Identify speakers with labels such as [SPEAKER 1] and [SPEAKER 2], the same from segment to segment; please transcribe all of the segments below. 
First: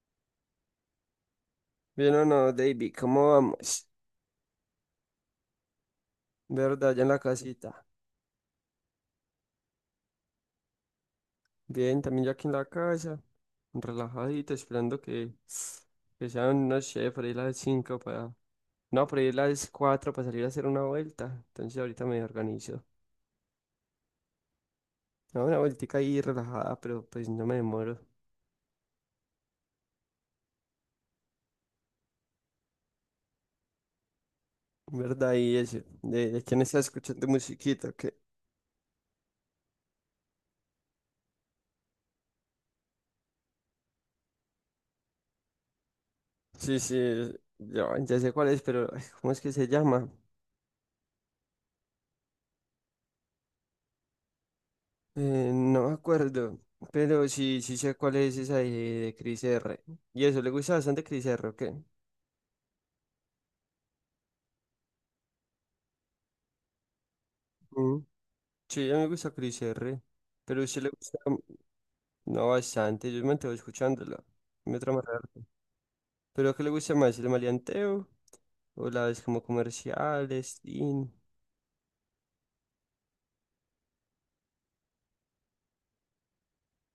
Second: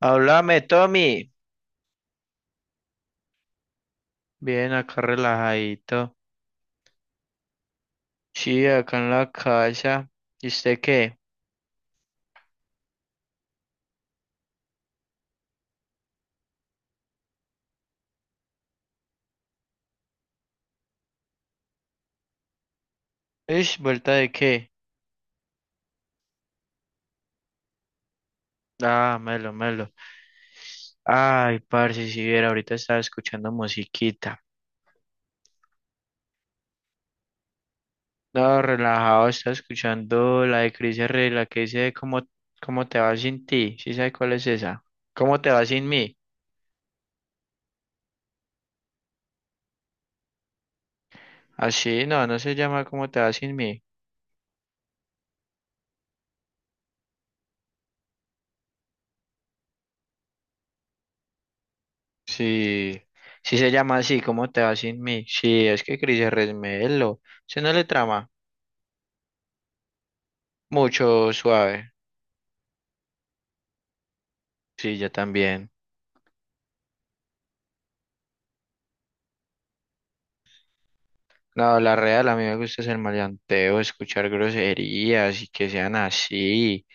[SPEAKER 1] Háblame, Tommy.
[SPEAKER 2] Bien o no, David, ¿cómo vamos?
[SPEAKER 1] Bien, acá relajadito.
[SPEAKER 2] ¿Verdad? Ya en la casita.
[SPEAKER 1] Sí, acá en la casa. ¿Y usted qué?
[SPEAKER 2] Bien, también ya aquí en la casa, relajadito, esperando que sean, no sé, por ahí las 5 para. No, por ahí las 4 para salir a hacer una vuelta. Entonces ahorita me organizo.
[SPEAKER 1] ¿Es vuelta de qué?
[SPEAKER 2] No, una vueltica ahí relajada, pero pues no me demoro.
[SPEAKER 1] Ah, melo, melo. Ay, parce, si viera, ahorita estaba escuchando musiquita.
[SPEAKER 2] ¿Verdad? Y eso, ¿de quién está escuchando musiquita? Que.
[SPEAKER 1] No, relajado, estaba escuchando la de Cris Herrera, la que dice cómo, cómo te va sin ti. ¿Sí sabe cuál es esa? ¿Cómo te va sin mí?
[SPEAKER 2] Sí, sí, ya, ya sé cuál es, pero ay, ¿cómo es que se llama?
[SPEAKER 1] Así, no, no se llama cómo te va sin mí.
[SPEAKER 2] No me acuerdo, pero sí, sí sé cuál es esa de Chris R. Y eso, ¿le gusta bastante Chris R o qué?
[SPEAKER 1] Sí, sí se llama así, cómo te va sin mí. Sí, es que Cris Herrera es melo. ¿Se no le
[SPEAKER 2] Mm.
[SPEAKER 1] trama?
[SPEAKER 2] Sí, a mí me gusta Chris R. Pero a usted le gusta,
[SPEAKER 1] Mucho suave.
[SPEAKER 2] no bastante, yo me mantengo escuchándola. Me
[SPEAKER 1] Sí,
[SPEAKER 2] trama
[SPEAKER 1] yo
[SPEAKER 2] raro.
[SPEAKER 1] también.
[SPEAKER 2] ¿Pero qué le gusta más, el maleanteo o las como comerciales? Teen?
[SPEAKER 1] No, la real, a mí me gusta hacer maleanteo, escuchar groserías y que sean así,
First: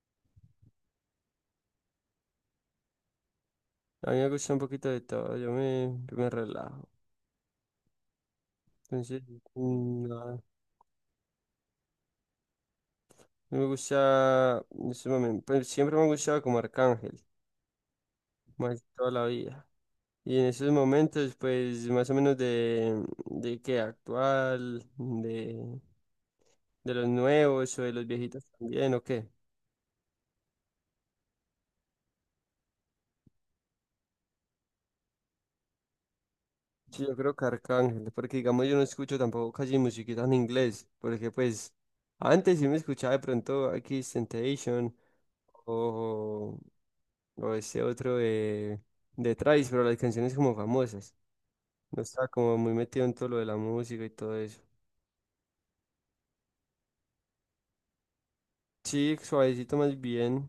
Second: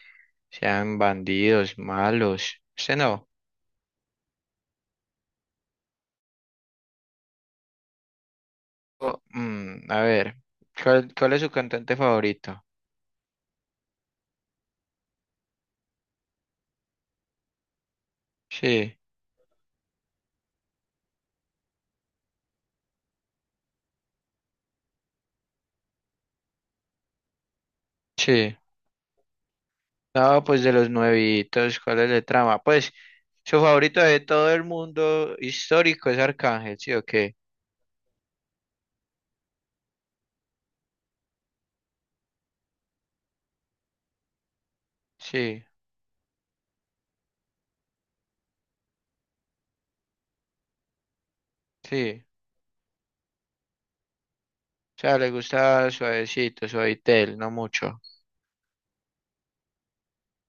[SPEAKER 1] sean bandidos, malos. Usted no.
[SPEAKER 2] A mí me gusta un poquito de todo, yo me relajo. Entonces,
[SPEAKER 1] A ver,
[SPEAKER 2] nada.
[SPEAKER 1] ¿cuál es su cantante favorito?
[SPEAKER 2] Me gusta, en ese momento, pues siempre me ha gustado como Arcángel, más
[SPEAKER 1] Sí,
[SPEAKER 2] toda la vida. Y en esos momentos, pues más o menos de qué actual, de los nuevos o de los viejitos
[SPEAKER 1] sí.
[SPEAKER 2] también, ¿o qué?
[SPEAKER 1] No, pues de los nuevitos, ¿cuál es el trama? Pues su favorito de todo el mundo histórico es Arcángel, ¿sí o
[SPEAKER 2] Sí, yo creo
[SPEAKER 1] qué?
[SPEAKER 2] que Arcángel, porque digamos yo no escucho tampoco casi musiquita en inglés, porque pues antes sí me escuchaba de pronto X Temptation
[SPEAKER 1] Sí,
[SPEAKER 2] o, o ese otro de Thrice, pero las canciones como famosas, no
[SPEAKER 1] sí.
[SPEAKER 2] estaba como muy metido en todo lo de la música y todo eso.
[SPEAKER 1] O sea, le gusta suavecito, suavitel, no mucho.
[SPEAKER 2] Sí, suavecito más bien,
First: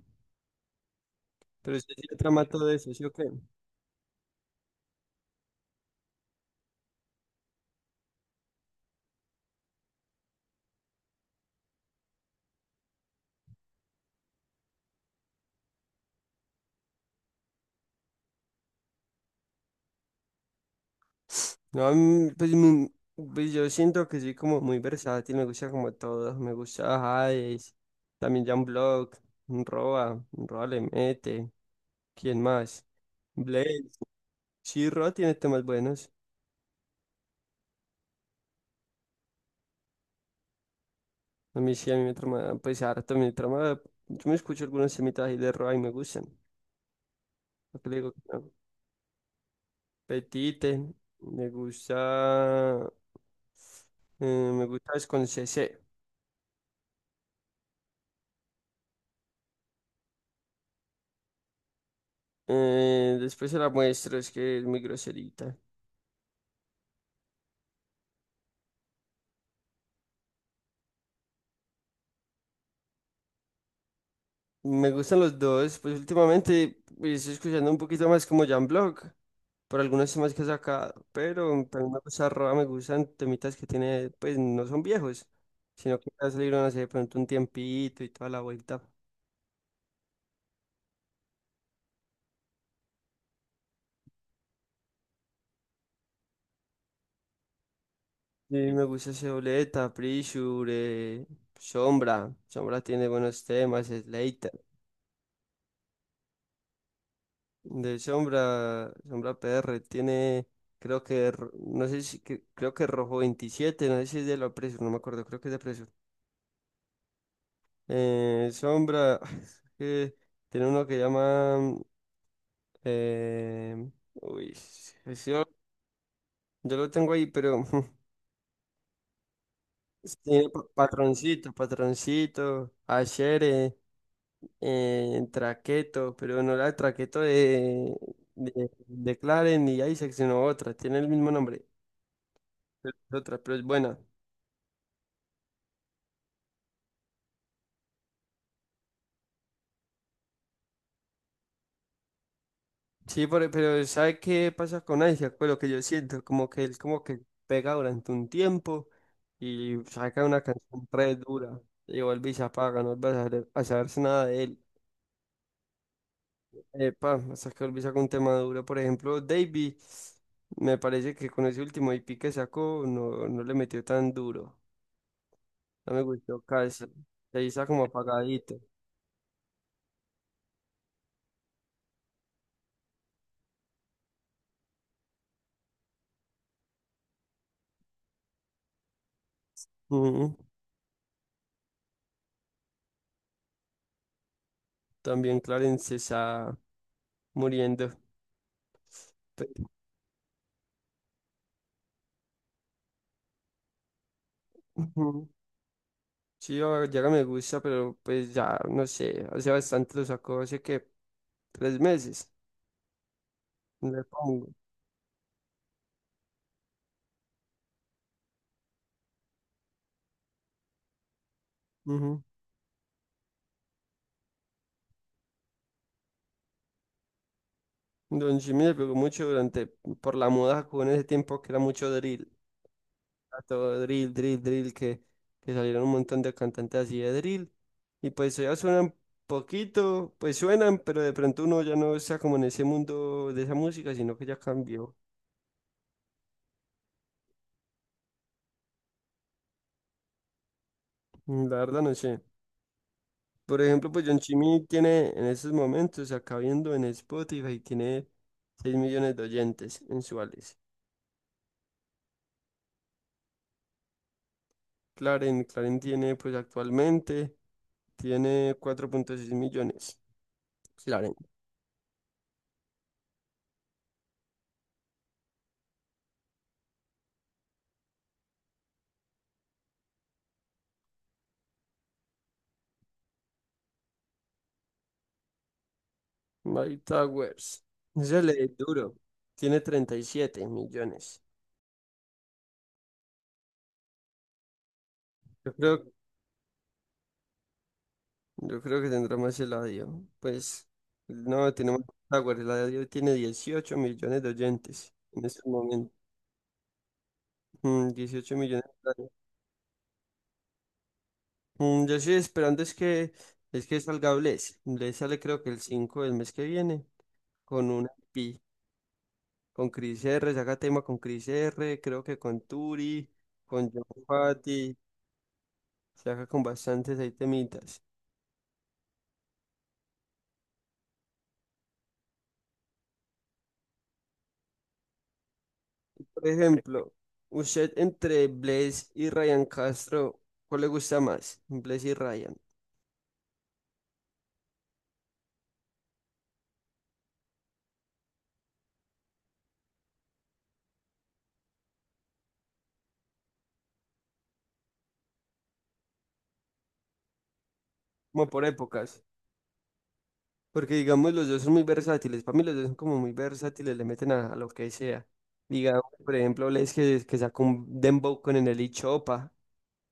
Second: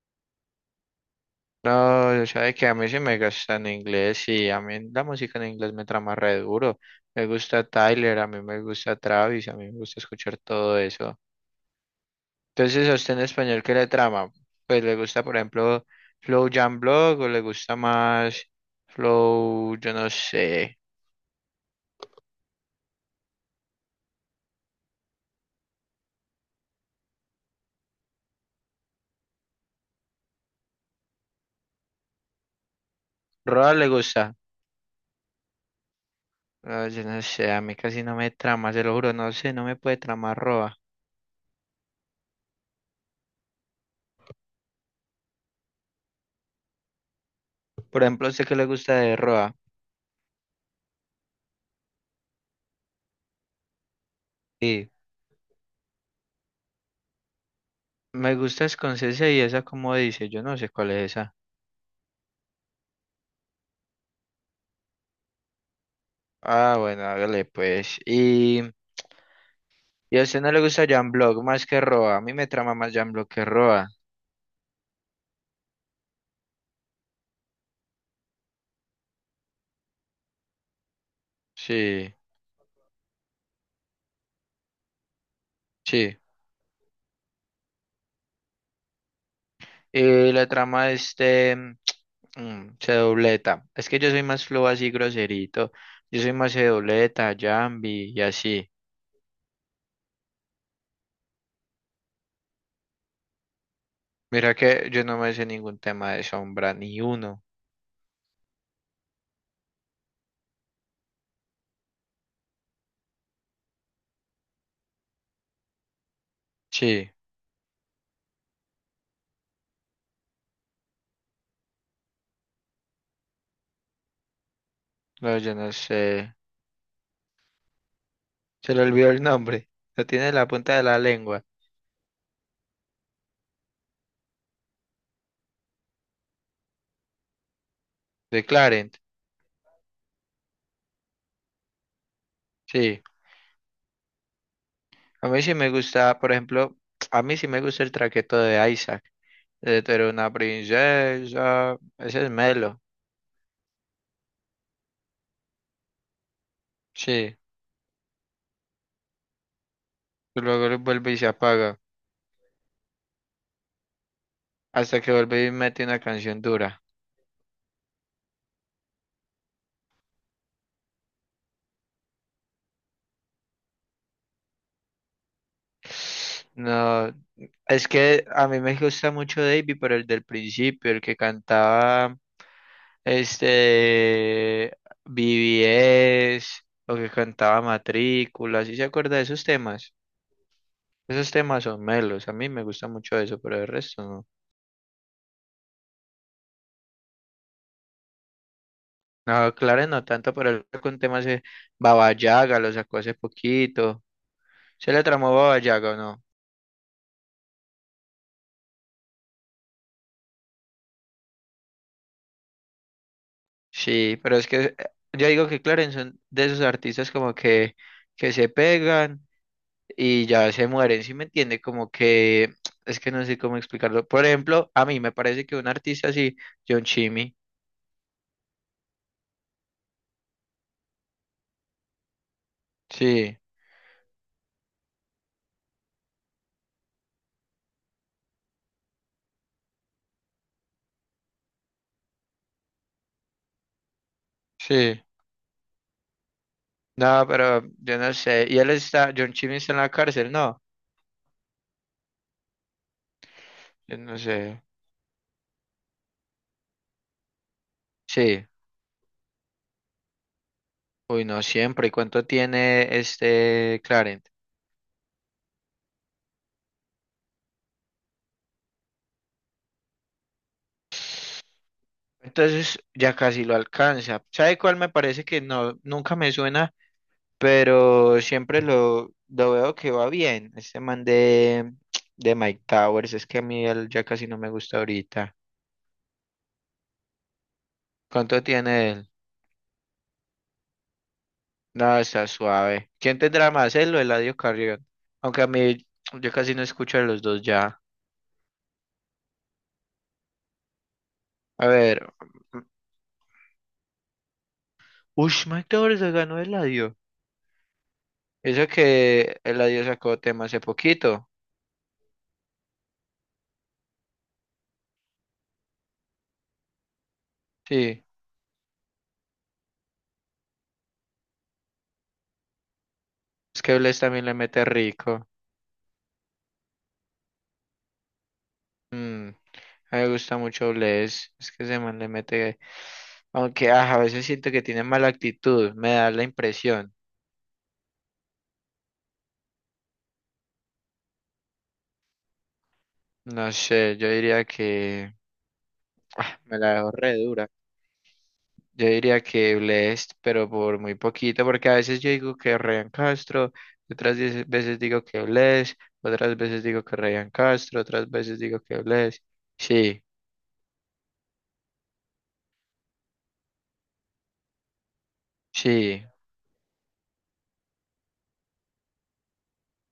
[SPEAKER 2] pero usted sí
[SPEAKER 1] No,
[SPEAKER 2] le
[SPEAKER 1] yo
[SPEAKER 2] trama
[SPEAKER 1] sabe que
[SPEAKER 2] todo
[SPEAKER 1] a mí
[SPEAKER 2] eso,
[SPEAKER 1] sí
[SPEAKER 2] ¿sí o
[SPEAKER 1] me
[SPEAKER 2] qué?
[SPEAKER 1] gusta en inglés y a mí la música en inglés me trama re duro. Me gusta Tyler, a mí me gusta Travis, a mí me gusta escuchar todo eso. Entonces, ¿a usted en español qué le trama? Pues le gusta, por ejemplo, Flow Jam Block o le gusta más Flow, yo no sé.
[SPEAKER 2] No, a mí, pues, pues yo siento que soy como muy versátil, me gusta como todo, me gusta Hades, también Jan Block, Roa, Roa le mete, ¿quién más?
[SPEAKER 1] Roa
[SPEAKER 2] Blaze,
[SPEAKER 1] le gusta.
[SPEAKER 2] sí, Roa tiene temas buenos,
[SPEAKER 1] Ah, yo no sé, a mí casi no me trama, se lo juro, no sé, no me puede tramar Roa.
[SPEAKER 2] a mí sí, a mí me trama, pues harto, me trama, yo me escucho algunos temitas ahí de Roa y me gustan, lo que le
[SPEAKER 1] Por
[SPEAKER 2] digo, que
[SPEAKER 1] ejemplo, ¿a usted
[SPEAKER 2] no.
[SPEAKER 1] qué le gusta de Roa?
[SPEAKER 2] Petite, me gusta, me
[SPEAKER 1] Sí.
[SPEAKER 2] gusta es con C C,
[SPEAKER 1] Me gusta Scorsese y esa como dice, yo no sé cuál es esa.
[SPEAKER 2] después se la muestro, es que es muy groserita.
[SPEAKER 1] Ah, bueno, hágale pues. Y a usted no le gusta Jan Block más que Roa. A mí me trama más Jan Block que Roa.
[SPEAKER 2] Me gustan los dos, pues últimamente pues, estoy escuchando un poquito más como Jan por algunos temas que ha sacado, pero también me
[SPEAKER 1] Sí,
[SPEAKER 2] gusta Roa, me gustan temitas que tiene, pues no son viejos, sino que
[SPEAKER 1] sí.
[SPEAKER 2] ya salieron hace de pronto un tiempito y toda la vuelta.
[SPEAKER 1] Y la trama de este se dobleta. Es que yo soy más flow así groserito. Yo soy más se dobleta, Jambi y
[SPEAKER 2] Sí
[SPEAKER 1] así.
[SPEAKER 2] me gusta Seoleta, Pressure, Sombra, Sombra tiene buenos temas, Slater.
[SPEAKER 1] Mira que yo no me sé ningún tema de sombra, ni uno.
[SPEAKER 2] De Sombra, Sombra PR tiene, creo que, no sé si, creo que Rojo 27, no sé si es de la Pressure, no me acuerdo, creo que es de.
[SPEAKER 1] Sí,
[SPEAKER 2] Sombra, es que tiene uno que llama. Uy, ese
[SPEAKER 1] no,
[SPEAKER 2] yo,
[SPEAKER 1] yo no sé.
[SPEAKER 2] yo lo tengo ahí, pero
[SPEAKER 1] Se le olvidó el nombre. Lo tiene en
[SPEAKER 2] tiene
[SPEAKER 1] la punta de la lengua.
[SPEAKER 2] patroncito, patroncito, achere, traqueto, pero no la traqueto de,
[SPEAKER 1] De
[SPEAKER 2] de,
[SPEAKER 1] Clarent.
[SPEAKER 2] de Claren ni Isaac, sino otra, tiene el mismo nombre, pero
[SPEAKER 1] Sí.
[SPEAKER 2] es otra, pero es buena.
[SPEAKER 1] A mí sí me gusta, por ejemplo, a mí sí me gusta el traqueto de Isaac. De tú eres una princesa. Ese es Melo.
[SPEAKER 2] Sí, pero ¿sabe qué pasa con Isaac? Pues lo que yo siento, como que él como que
[SPEAKER 1] Sí.
[SPEAKER 2] pega durante un tiempo y saca una
[SPEAKER 1] Y luego lo
[SPEAKER 2] canción
[SPEAKER 1] vuelve
[SPEAKER 2] re
[SPEAKER 1] y se
[SPEAKER 2] dura
[SPEAKER 1] apaga.
[SPEAKER 2] y vuelve y se apaga, no vuelve a a saberse nada de él.
[SPEAKER 1] Hasta que vuelve y mete una canción dura.
[SPEAKER 2] Epa, hasta que volví a sacar un tema duro. Por ejemplo, Davey, me parece que con ese último IP que sacó no, no le metió tan duro. No me gustó casi.
[SPEAKER 1] No.
[SPEAKER 2] Ahí está como
[SPEAKER 1] Es que a
[SPEAKER 2] apagadito.
[SPEAKER 1] mí me gusta mucho Davey, pero el del principio, el que cantaba este BBS o que cantaba Matrícula. ¿Sí se acuerda de esos temas?
[SPEAKER 2] Ujú.
[SPEAKER 1] Esos temas son melos. A mí me gusta mucho eso, pero el resto no.
[SPEAKER 2] También Clarence está muriendo.
[SPEAKER 1] No, claro, no tanto, pero él sacó un tema hace Baba Yaga, lo sacó hace poquito. ¿Se le
[SPEAKER 2] Ujú.
[SPEAKER 1] tramó Baba Yaga o no?
[SPEAKER 2] Sí, ahora me gusta, pero pues ya, no sé, hace bastante lo sacó, hace que 3 meses, no le
[SPEAKER 1] Sí, pero es
[SPEAKER 2] pongo.
[SPEAKER 1] que yo digo que Clarence son de esos artistas como que se pegan y ya se mueren, ¿sí me entiende? Como
[SPEAKER 2] Ujú.
[SPEAKER 1] que es que no sé cómo explicarlo. Por ejemplo, a mí me parece que un artista así, John Chimmy.
[SPEAKER 2] Don Jimmy le pegó mucho durante, por la moda con ese tiempo que era mucho drill,
[SPEAKER 1] Sí,
[SPEAKER 2] a todo drill, drill, drill, que salieron un montón de cantantes así de drill, y pues ya suenan poquito, pues suenan, pero de pronto uno ya no está como en ese mundo de esa música, sino que ya cambió.
[SPEAKER 1] sí. No, pero yo no sé. Y él está, John Chimmy está en la cárcel, no.
[SPEAKER 2] La verdad no sé. Por ejemplo,
[SPEAKER 1] Yo
[SPEAKER 2] pues John
[SPEAKER 1] no sé.
[SPEAKER 2] Chimmy tiene en estos momentos, acá viendo en Spotify, tiene
[SPEAKER 1] Sí.
[SPEAKER 2] 6 millones de oyentes mensuales.
[SPEAKER 1] Uy, no siempre. ¿Y cuánto tiene este Clarence?
[SPEAKER 2] Claren, Claren tiene pues actualmente, tiene 4,6 millones. Claren.
[SPEAKER 1] Entonces ya casi lo alcanza. ¿Sabe cuál me parece que no, nunca me suena, pero siempre lo veo que va bien? Este man de Mike Towers, es que a mí él ya casi no me gusta ahorita.
[SPEAKER 2] My Towers. Ese le
[SPEAKER 1] ¿Cuánto
[SPEAKER 2] di
[SPEAKER 1] tiene
[SPEAKER 2] duro.
[SPEAKER 1] él?
[SPEAKER 2] Tiene 37 millones.
[SPEAKER 1] No, está suave. ¿Quién tendrá más, él o Eladio Carrión? Aunque a
[SPEAKER 2] Yo
[SPEAKER 1] mí
[SPEAKER 2] creo,
[SPEAKER 1] yo casi no escucho a los dos ya.
[SPEAKER 2] yo creo que tendrá más eladio. Pues no,
[SPEAKER 1] A
[SPEAKER 2] tiene más
[SPEAKER 1] ver.
[SPEAKER 2] Towers. Eladio tiene 18 millones de oyentes en
[SPEAKER 1] Ush,
[SPEAKER 2] este
[SPEAKER 1] Mike
[SPEAKER 2] momento.
[SPEAKER 1] Towers se ganó Eladio.
[SPEAKER 2] 18
[SPEAKER 1] Eso
[SPEAKER 2] millones.
[SPEAKER 1] que Eladio sacó tema hace poquito.
[SPEAKER 2] Yo estoy esperando es que salga Bless. Bless sale creo que el 5 del mes que viene con un
[SPEAKER 1] Sí,
[SPEAKER 2] IP, con Chris R, saca tema con Chris R, creo que con Turi,
[SPEAKER 1] es
[SPEAKER 2] con
[SPEAKER 1] que
[SPEAKER 2] John
[SPEAKER 1] Bless también le mete
[SPEAKER 2] Fati,
[SPEAKER 1] rico.
[SPEAKER 2] saca con bastantes ahí temitas.
[SPEAKER 1] Mm, a mí me gusta mucho Bless. Es que ese man le mete. Aunque a veces siento que tiene mala actitud, me da la
[SPEAKER 2] Por ejemplo,
[SPEAKER 1] impresión.
[SPEAKER 2] usted entre Bless y Ryan Castro, ¿cuál le gusta más? Bless y Ryan,
[SPEAKER 1] No sé, yo diría que me la dejo re dura. Yo diría que Blessed, pero por muy poquito, porque a veces yo digo que Ryan Castro, otras 10 veces digo que Blessed, otras veces digo que Ryan Castro, otras
[SPEAKER 2] como
[SPEAKER 1] veces
[SPEAKER 2] por
[SPEAKER 1] digo que
[SPEAKER 2] épocas.
[SPEAKER 1] Blessed. Sí,
[SPEAKER 2] Porque digamos, los dos son muy versátiles. Para mí los dos son como muy versátiles, le meten a lo que sea. Digamos,
[SPEAKER 1] sí.
[SPEAKER 2] por ejemplo, Les que sacó un dembow con el Chopa.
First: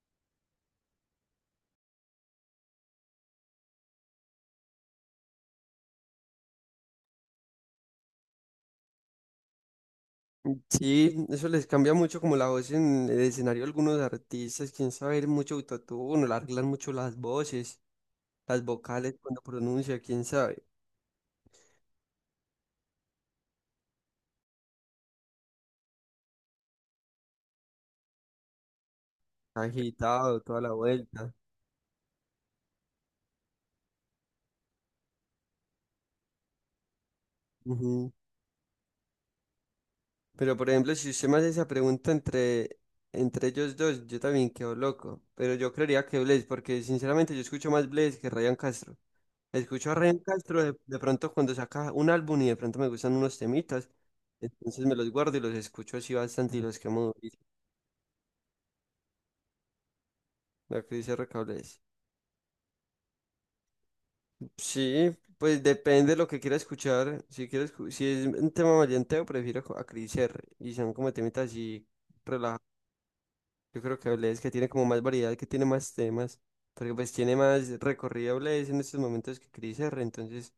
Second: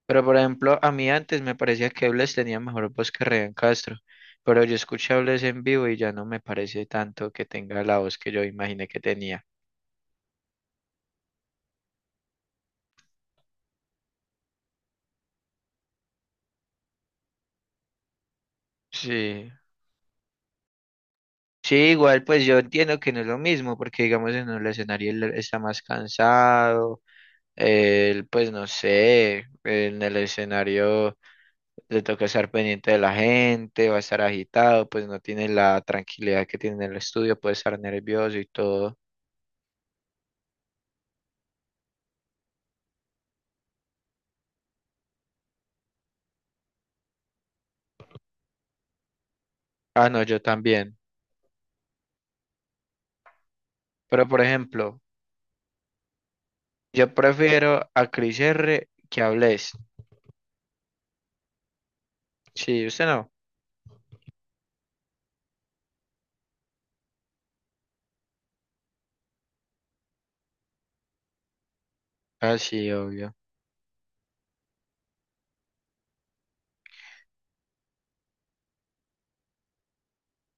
[SPEAKER 1] Pero por ejemplo, a mí antes me parecía que Bless tenía mejor voz que Ryan Castro, pero yo escuché a Bless en vivo y ya no me parece tanto que tenga la voz que yo imaginé que tenía.
[SPEAKER 2] Sí, eso les cambia mucho como la voz en el escenario a algunos artistas. Quién sabe, mucho autotune, le arreglan mucho las voces, las vocales cuando
[SPEAKER 1] Sí,
[SPEAKER 2] pronuncia, quién sabe.
[SPEAKER 1] Sí, igual pues yo entiendo que no es lo mismo, porque digamos en el escenario él está más cansado, él pues no sé, en el
[SPEAKER 2] Agitado, toda la
[SPEAKER 1] escenario
[SPEAKER 2] vuelta.
[SPEAKER 1] le toca estar pendiente de la gente, va a estar agitado, pues no tiene la tranquilidad que tiene en el estudio, puede estar
[SPEAKER 2] Ujú.
[SPEAKER 1] nervioso y todo.
[SPEAKER 2] Pero por ejemplo, si usted me hace esa pregunta entre ellos dos, yo también quedo loco. Pero yo creería que Blaze, porque sinceramente yo escucho más Blaze que Ryan Castro. Escucho a
[SPEAKER 1] Ah,
[SPEAKER 2] Ryan
[SPEAKER 1] no, yo
[SPEAKER 2] Castro de
[SPEAKER 1] también.
[SPEAKER 2] pronto cuando saca un álbum y de pronto me gustan unos temitas.
[SPEAKER 1] Pero por
[SPEAKER 2] Entonces me
[SPEAKER 1] ejemplo...
[SPEAKER 2] los guardo y los escucho así bastante y los quemo
[SPEAKER 1] Yo
[SPEAKER 2] durísimo.
[SPEAKER 1] prefiero a Chris R que a Bless.
[SPEAKER 2] Lo que dice RK Blaze.
[SPEAKER 1] Sí, usted no.
[SPEAKER 2] Sí, pues depende de lo que quiera escuchar. Si quieres, si es un tema maleanteo, prefiero a Chris R. Y son como temitas así.
[SPEAKER 1] Ah, sí, obvio.
[SPEAKER 2] Yo creo que Blaze, que tiene como más variedad, que tiene más temas, porque pues tiene más recorrido Blaze en estos momentos que Chris R, entonces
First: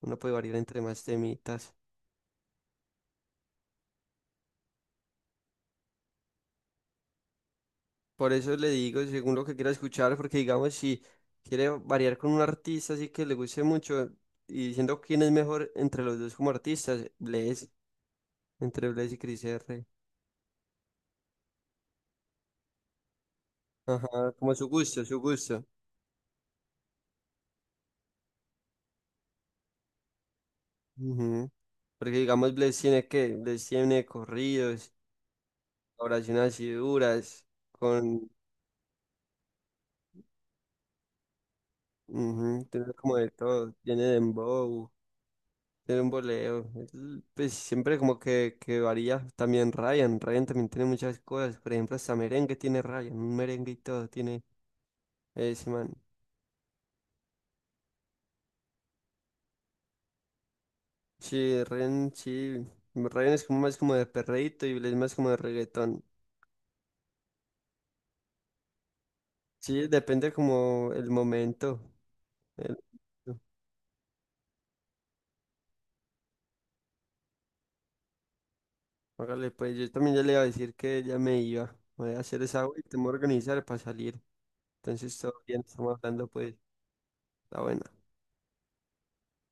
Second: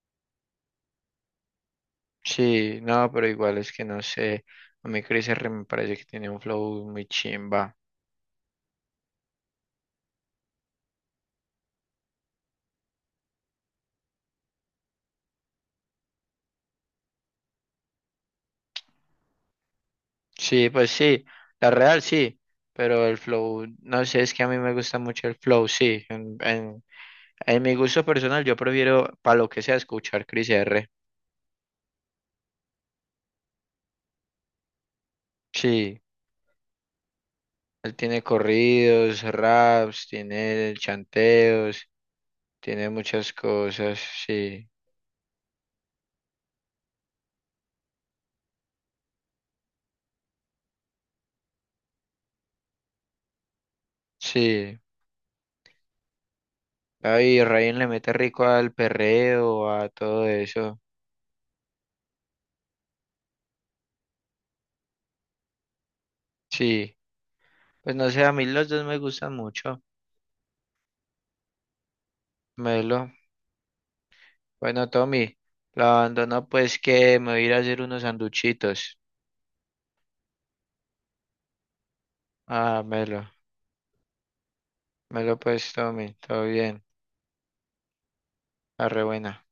[SPEAKER 2] uno puede variar entre más temitas.
[SPEAKER 1] Sí, no, pero igual es que no sé. A mí Chris R me parece que tiene un flow muy chimba.
[SPEAKER 2] Por eso le digo, según lo que quiera escuchar, porque digamos, si quiere variar con un artista así que le guste mucho, y diciendo quién es mejor entre los dos como artistas, Blaze, entre Blaze y Chris R.
[SPEAKER 1] Sí, pues sí. La real sí. Pero el flow, no sé,
[SPEAKER 2] Ajá,
[SPEAKER 1] es que a
[SPEAKER 2] como
[SPEAKER 1] mí
[SPEAKER 2] su
[SPEAKER 1] me gusta
[SPEAKER 2] gusto, su
[SPEAKER 1] mucho el
[SPEAKER 2] gusto.
[SPEAKER 1] flow, sí. En mi gusto personal, yo prefiero, para lo que sea, escuchar Chris R.
[SPEAKER 2] Ujú. Porque digamos, Blaze tiene que, Blaze tiene corridos,
[SPEAKER 1] Sí,
[SPEAKER 2] oraciones así duras
[SPEAKER 1] él tiene
[SPEAKER 2] con,
[SPEAKER 1] corridos, raps, tiene chanteos,
[SPEAKER 2] Ujú,
[SPEAKER 1] tiene
[SPEAKER 2] tiene como de
[SPEAKER 1] muchas
[SPEAKER 2] todo,
[SPEAKER 1] cosas,
[SPEAKER 2] tiene
[SPEAKER 1] sí.
[SPEAKER 2] dembow, tiene un boleo, pues siempre como que varía, también Ryan, Ryan también tiene muchas cosas, por ejemplo hasta merengue tiene Ryan, un merengue y todo tiene
[SPEAKER 1] Sí,
[SPEAKER 2] ese man,
[SPEAKER 1] ay, Ryan le mete rico al perreo, a todo eso.
[SPEAKER 2] sí, Ryan es como más como de perreíto y Blade es más como de reggaetón,
[SPEAKER 1] Sí, pues no sé, a mí los dos me gustan mucho.
[SPEAKER 2] sí, depende como el momento, el-
[SPEAKER 1] Melo. Bueno, Tommy, la abandono pues que me voy a ir a hacer unos sanduchitos.
[SPEAKER 2] hágale pues, yo también ya le iba a decir que ya me iba, voy a hacer esa agua y
[SPEAKER 1] Ah,
[SPEAKER 2] te voy a
[SPEAKER 1] melo.
[SPEAKER 2] organizar para salir, entonces todo
[SPEAKER 1] Melo
[SPEAKER 2] bien,
[SPEAKER 1] pues,
[SPEAKER 2] estamos
[SPEAKER 1] Tommy,
[SPEAKER 2] hablando
[SPEAKER 1] todo
[SPEAKER 2] pues,
[SPEAKER 1] bien.
[SPEAKER 2] está bueno.
[SPEAKER 1] Arre buena.